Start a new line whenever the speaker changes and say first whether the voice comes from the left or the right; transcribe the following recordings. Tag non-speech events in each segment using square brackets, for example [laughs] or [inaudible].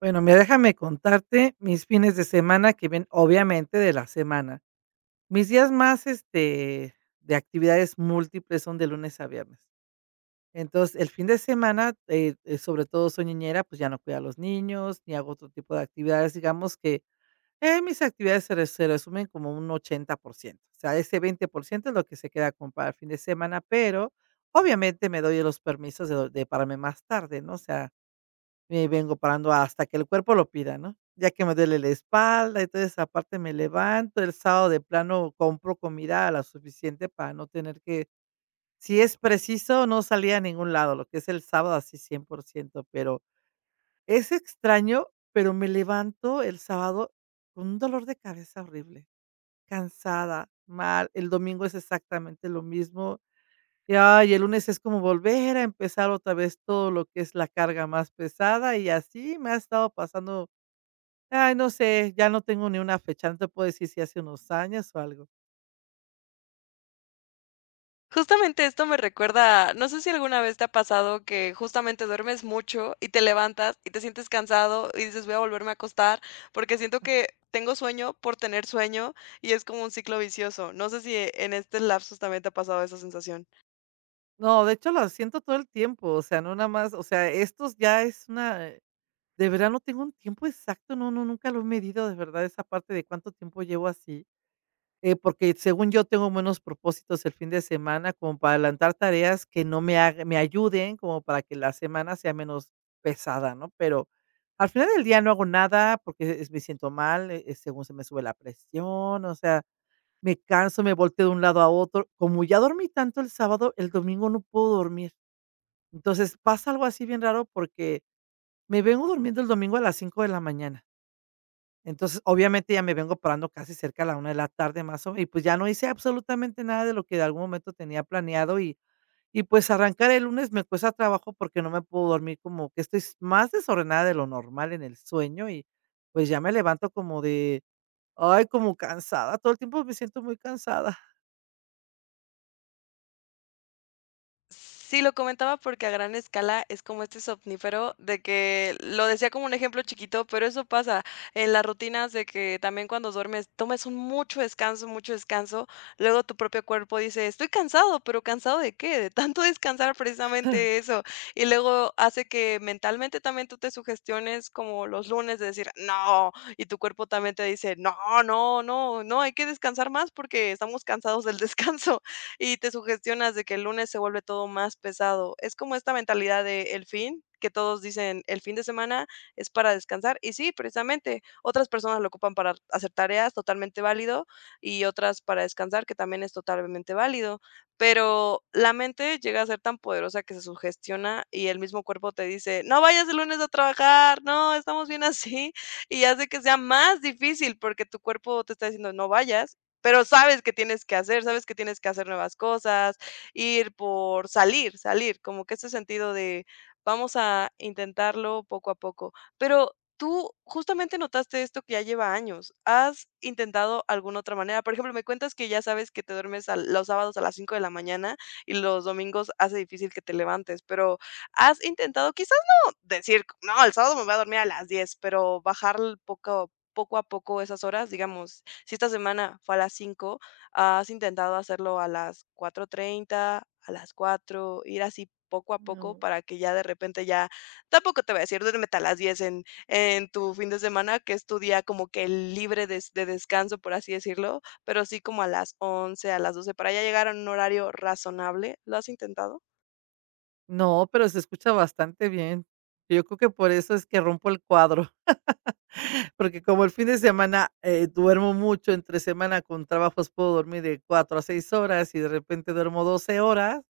right: Bueno, mira, déjame contarte mis fines de semana que ven, obviamente, de la semana. Mis días más, de actividades múltiples son de lunes a viernes. Entonces, el fin de semana, sobre todo soy niñera, pues ya no cuido a los niños, ni hago otro tipo de actividades. Digamos que mis actividades se resumen como un 80%. O sea, ese 20% es lo que se queda con para el fin de semana, pero obviamente me doy los permisos de pararme más tarde, ¿no? O sea, me vengo parando hasta que el cuerpo lo pida, ¿no? Ya que me duele la espalda y toda esa parte, me levanto. El sábado de plano compro comida la suficiente para no tener que, si es preciso, no salir a ningún lado, lo que es el sábado así 100%, pero es extraño, pero me levanto el sábado con un dolor de cabeza horrible, cansada, mal. El domingo es exactamente lo mismo. Ya, y el lunes es como volver a empezar otra vez todo lo que es la carga más pesada, y así me ha estado pasando, ay, no sé, ya no tengo ni una fecha, no te puedo decir si hace unos años o algo.
left: Justamente esto me recuerda, no sé si alguna vez te ha pasado que justamente duermes mucho y te levantas y te sientes cansado y dices voy a volverme a acostar porque siento que tengo sueño por tener sueño y es como un ciclo vicioso. No sé si en este lapsus también te ha pasado esa sensación.
right: No, de hecho, lo siento todo el tiempo, o sea, no nada más, o sea, estos ya es una de verdad no tengo un tiempo exacto, no no, nunca lo he medido, de verdad, esa parte de cuánto tiempo llevo así. Porque según yo tengo buenos propósitos el fin de semana, como para adelantar tareas que no me haga me ayuden, como para que la semana sea menos pesada, ¿no? Pero al final del día no hago nada porque es me siento mal, según se me sube la presión, o sea, me canso, me volteo de un lado a otro. Como ya dormí tanto el sábado, el domingo no puedo dormir. Entonces pasa algo así bien raro porque me vengo durmiendo el domingo a las 5 de la mañana. Entonces, obviamente, ya me vengo parando casi cerca a la 1 de la tarde, más o menos, y pues, ya no hice absolutamente nada de lo que de algún momento tenía planeado, y pues, arrancar el lunes me cuesta trabajo porque no me puedo dormir, como que estoy más desordenada de lo normal en el sueño y, pues, ya me levanto como de, ay, como cansada, todo el tiempo me siento muy cansada.
left: Sí, lo comentaba porque a gran escala es como este somnífero de que lo decía como un ejemplo chiquito, pero eso pasa en las rutinas de que también cuando duermes tomes un mucho descanso, luego tu propio cuerpo dice, estoy cansado, pero ¿cansado de qué? De tanto [laughs] descansar precisamente eso. Y luego hace que mentalmente también tú te sugestiones como los lunes de decir, no, y tu cuerpo también te dice, no, no, no, no, hay que descansar más porque estamos cansados del [laughs] descanso y te sugestionas de que el lunes se vuelve todo más pesado. Es como esta mentalidad de el fin, que todos dicen el fin de semana es para descansar. Y sí, precisamente, otras personas lo ocupan para hacer tareas, totalmente válido, y otras para descansar, que también es totalmente válido. Pero la mente llega a ser tan poderosa que se sugestiona y el mismo cuerpo te dice, no vayas el lunes a trabajar, no, estamos bien así. Y hace que sea más difícil porque tu cuerpo te está diciendo, no vayas, pero sabes que tienes que hacer, sabes que tienes que hacer nuevas cosas, ir por salir, salir, como que ese sentido de vamos a intentarlo poco a poco. Pero tú justamente notaste esto que ya lleva años. ¿Has intentado alguna otra manera? Por ejemplo, me cuentas que ya sabes que te duermes a los sábados a las 5 de la mañana y los domingos hace difícil que te levantes, pero ¿has intentado quizás no decir, no, el sábado me voy a dormir a las 10, pero bajar poco a poco esas horas, digamos, si esta semana fue a las 5, has intentado hacerlo a las 4:30, a las 4, ir así poco a poco para que ya de repente ya tampoco te voy a decir, duérmete a las 10 en tu fin de semana, que es tu día como que libre de descanso, por así decirlo, pero sí como a las 11 a las 12 para ya llegar a un horario razonable, ¿lo has intentado?
right: No, pero se escucha bastante bien. Yo creo que por eso es que rompo el cuadro. Porque como el fin de semana, duermo mucho, entre semana con trabajos puedo dormir de 4 a 6 horas y de repente duermo 12 horas,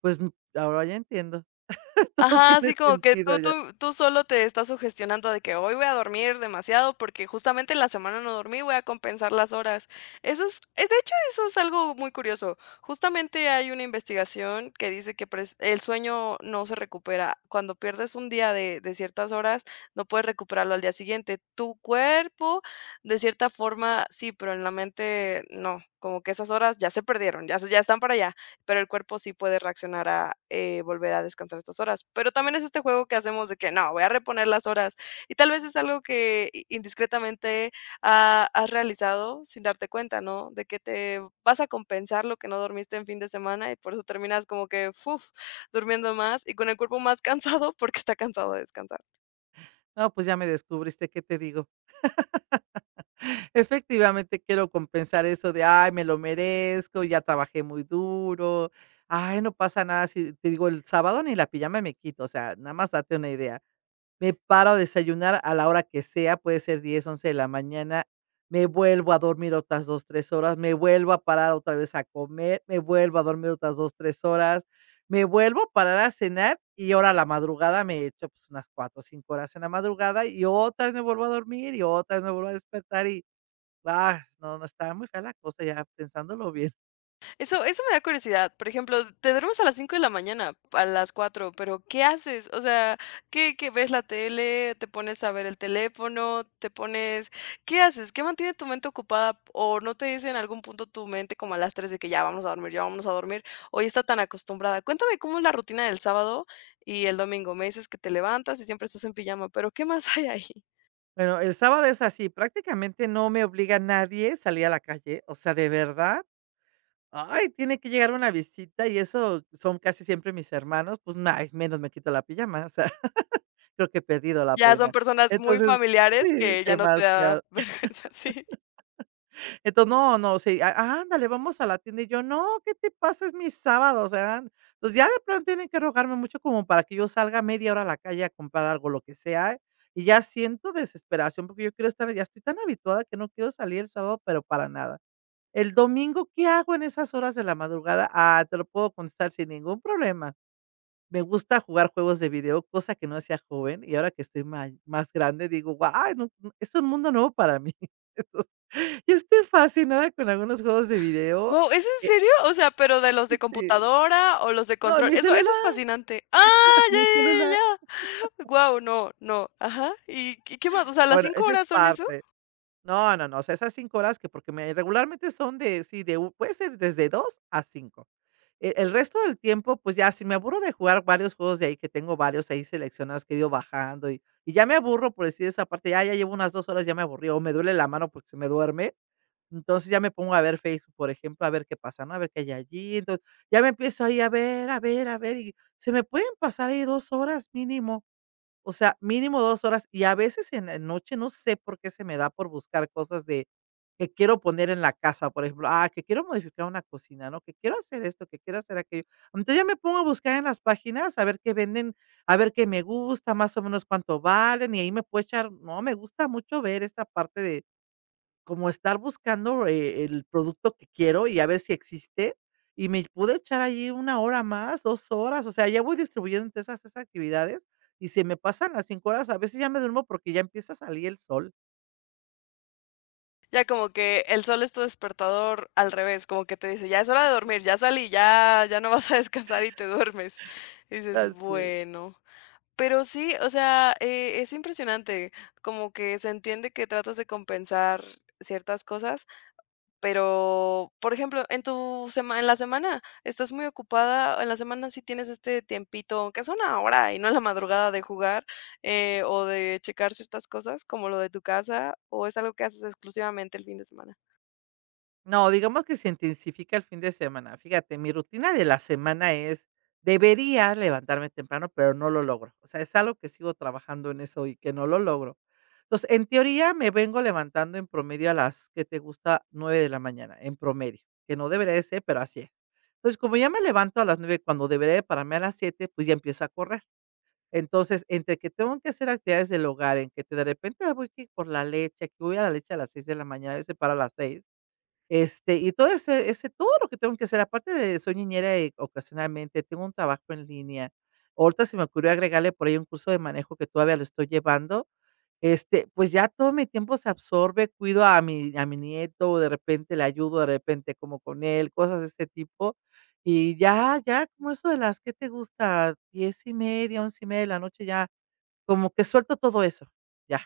right: pues, ahora ya entiendo. [laughs] Todo
left: Ajá,
right: tiene
left: así como que
right: sentido
left: tú
right: ya.
left: tú tú solo te estás sugestionando de que hoy voy a dormir demasiado porque justamente en la semana no dormí, voy a compensar las horas. Eso es de hecho, eso es algo muy curioso. Justamente hay una investigación que dice que pres el sueño no se recupera. Cuando pierdes un día de ciertas horas, no puedes recuperarlo al día siguiente. Tu cuerpo, de cierta forma, sí, pero en la mente no, como que esas horas ya se perdieron, ya están para allá, pero el cuerpo sí puede reaccionar a volver a descansar estas horas. Pero también es este juego que hacemos de que no, voy a reponer las horas. Y tal vez es algo que indiscretamente has realizado sin darte cuenta, ¿no? De que te vas a compensar lo que no dormiste en fin de semana y por eso terminas como que, uff, durmiendo más y con el cuerpo más [laughs] cansado porque está cansado de descansar.
right: No, pues ya me descubriste, ¿qué te digo? Efectivamente, quiero compensar eso de: "Ay, me lo merezco, ya trabajé muy duro. Ay, no pasa nada si", te digo, el sábado ni la pijama me quito, o sea, nada más date una idea. Me paro a desayunar a la hora que sea, puede ser 10 11 de la mañana, me vuelvo a dormir otras 2 3 horas, me vuelvo a parar otra vez a comer, me vuelvo a dormir otras 2 3 horas, me vuelvo a parar a cenar y ahora a la madrugada me echo, pues, unas 4, 5 horas en la madrugada y otra vez me vuelvo a dormir y otra vez me vuelvo a despertar y, ah, no, no, está muy fea la cosa ya pensándolo bien.
left: Eso me da curiosidad. Por ejemplo, te duermes a las 5 de la mañana, a las 4, pero ¿qué haces? O sea, ¿qué ves la tele, te pones a ver el teléfono, te pones ¿qué haces? ¿Qué mantiene tu mente ocupada? ¿O no te dice en algún punto tu mente como a las 3 de que ya vamos a dormir, ya vamos a dormir, o ya está tan acostumbrada? Cuéntame cómo es la rutina del sábado y el domingo. Me dices que te levantas y siempre estás en pijama, pero ¿qué más hay ahí?
right: Bueno, el sábado es así, prácticamente no me obliga nadie a salir a la calle, o sea, de verdad, ay, tiene que llegar una visita y eso son casi siempre mis hermanos, pues, nada, menos me quito la pijama, o sea, [laughs] creo que he perdido la
left: Ya son
right: pena.
left: personas muy
right: Entonces, sí,
left: familiares que ya no te da
right: demasiado.
left: [laughs] vergüenza, sí.
right: Entonces, no, no, sí, a ándale, vamos a la tienda, y yo: "No, ¿qué te pasa? Es mi sábado", o sea, entonces ya de pronto tienen que rogarme mucho como para que yo salga media hora a la calle a comprar algo, lo que sea, y ya siento desesperación, porque yo quiero estar ya estoy tan habituada que no quiero salir el sábado, pero para nada. El domingo, ¿qué hago en esas horas de la madrugada? Ah, te lo puedo contestar sin ningún problema. Me gusta jugar juegos de video, cosa que no hacía joven, y ahora que estoy más grande digo, ¡guau! No, es un mundo nuevo para mí. [laughs] Entonces, yo estoy fascinada con algunos juegos de video.
left: Wow, ¿es en
right: eh,
left: serio? O sea, pero ¿de los de
right: este,
left: computadora o los de
right: no, en
left: control?
right: mi
left: Eso es
right: celular,
left: fascinante. ¡Ah!
right: [laughs] en
left: Ya,
right: mi celular.
left: ya, ya. Wow, no, no. Ajá. ¿Y qué más? O sea, ¿las
right: Bueno,
left: 5
right: esa es
left: horas son eso?
right: parte. No, no, no, o sea, esas 5 horas que porque me, regularmente son de, sí, de, puede ser desde 2 a 5. El resto del tiempo, pues, ya si me aburro de jugar varios juegos de ahí, que tengo varios ahí seleccionados que he ido bajando y ya me aburro, por decir esa parte, ya llevo unas 2 horas, ya me aburrió, o me duele la mano porque se me duerme, entonces ya me pongo a ver Facebook, por ejemplo, a ver qué pasa, ¿no? A ver qué hay allí, entonces, ya me empiezo ahí a ver, a ver, a ver, y se me pueden pasar ahí 2 horas mínimo. O sea, mínimo 2 horas, y a veces en la noche, no sé por qué se me da por buscar cosas de que quiero poner en la casa, por ejemplo, ah, que quiero modificar una cocina, ¿no? Que quiero hacer esto, que quiero hacer aquello. Entonces, ya me pongo a buscar en las páginas a ver qué venden, a ver qué me gusta, más o menos cuánto valen, y ahí me puedo echar no, me gusta mucho ver esta parte de como estar buscando, el producto que quiero y a ver si existe, y me pude echar allí 1 hora más, 2 horas, o sea, ya voy distribuyendo entre esas tres actividades y se me pasan las 5 horas, a veces ya me duermo porque ya empieza a salir el sol.
left: Ya como que el sol es tu despertador al revés, como que te dice: "Ya es hora de dormir, ya salí, ya ya no vas a descansar", y te duermes. Y dices:
right: Así es.
left: "Bueno". Pero sí, o sea, es impresionante, como que se entiende que tratas de compensar ciertas cosas. Pero, por ejemplo, en tu semana, en la semana, ¿estás muy ocupada? En la semana sí tienes este tiempito, aunque es una hora y no en la madrugada, de jugar, o de checar ciertas cosas, como lo de tu casa, ¿o es algo que haces exclusivamente el fin de semana?
right: No, digamos que se intensifica el fin de semana. Fíjate, mi rutina de la semana es, debería levantarme temprano, pero no lo logro. O sea, es algo que sigo trabajando en eso y que no lo logro. Entonces, en teoría, me vengo levantando en promedio a las, ¿que te gusta? 9 de la mañana, en promedio, que no debería de ser, pero así es. Entonces, como ya me levanto a las 9, cuando debería de pararme a las 7, pues ya empiezo a correr. Entonces, entre que tengo que hacer actividades del hogar, en que de repente ah, voy que por la leche, que voy a la leche a las 6 de la mañana, a veces para las 6. Y todo ese todo lo que tengo que hacer, aparte de soy niñera, ocasionalmente, tengo un trabajo en línea. Ahorita se me ocurrió agregarle por ahí un curso de manejo que todavía lo estoy llevando. Pues ya todo mi tiempo se absorbe, cuido a mi nieto, de repente le ayudo, de repente como con él, cosas de ese tipo. Y ya como eso de las, ¿que te gusta? 10 y media, 11 y media de la noche, ya como que suelto todo eso, ya.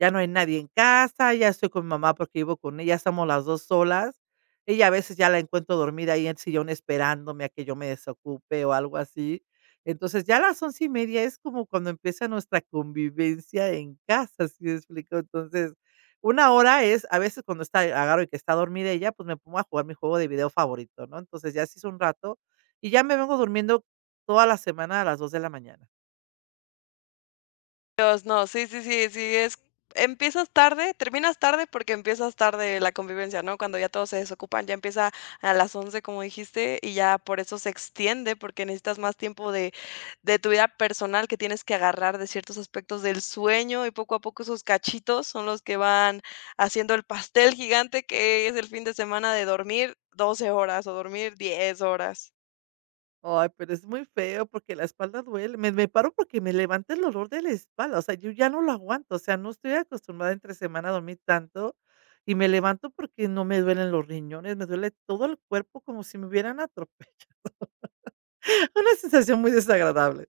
right: Ya no hay nadie en casa, ya estoy con mi mamá porque vivo con ella, estamos las 2 solas. Ella a veces ya la encuentro dormida ahí en el sillón esperándome a que yo me desocupe o algo así. Entonces, ya a las 11 y media es como cuando empieza nuestra convivencia en casa, ¿si me explico? Entonces, una hora es a veces cuando está agarro y que está dormida ella, pues, me pongo a jugar mi juego de video favorito, ¿no? Entonces, ya se hizo un rato y ya me vengo durmiendo toda la semana a las 2 de la mañana.
left: Dios, no, sí, sí, sí, sí, es, empiezas tarde, terminas tarde porque empiezas tarde la convivencia, ¿no? Cuando ya todos se desocupan, ya empieza a las 11, como dijiste, y ya por eso se extiende, porque necesitas más tiempo de tu vida personal que tienes que agarrar de ciertos aspectos del sueño, y poco a poco esos cachitos son los que van haciendo el pastel gigante que es el fin de semana de dormir 12 horas o dormir 10 horas.
right: Ay, pero es muy feo porque la espalda duele. Me paro porque me levanta el dolor de la espalda, o sea, yo ya no lo aguanto, o sea, no estoy acostumbrada entre semana a dormir tanto y me levanto porque no me duelen los riñones, me duele todo el cuerpo como si me hubieran atropellado, [laughs] una sensación muy desagradable.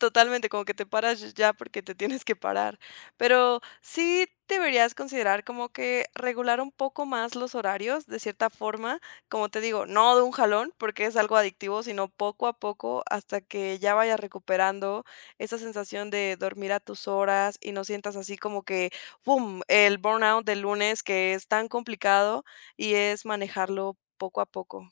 left: Totalmente, como que te paras ya porque te tienes que parar. Pero sí deberías considerar como que regular un poco más los horarios de cierta forma, como te digo, no de un jalón porque es algo adictivo, sino poco a poco hasta que ya vayas recuperando esa sensación de dormir a tus horas y no sientas así como que, ¡pum!, el burnout del lunes que es tan complicado y es manejarlo poco a poco.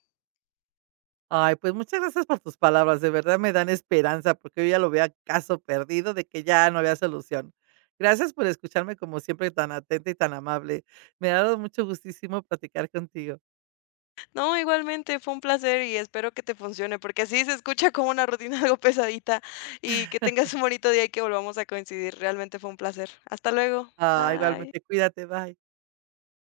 right: Ay, pues muchas gracias por tus palabras, de verdad me dan esperanza porque yo ya lo veo caso perdido de que ya no había solución. Gracias por escucharme como siempre tan atenta y tan amable. Me ha dado mucho gustísimo platicar contigo.
left: No, igualmente fue un placer y espero que te funcione, porque así se escucha como una rutina [laughs] algo pesadita y que tengas un bonito día y que volvamos a coincidir. Realmente fue un placer. Hasta luego.
right: Ah, igualmente,
left: Bye.
right: cuídate, bye.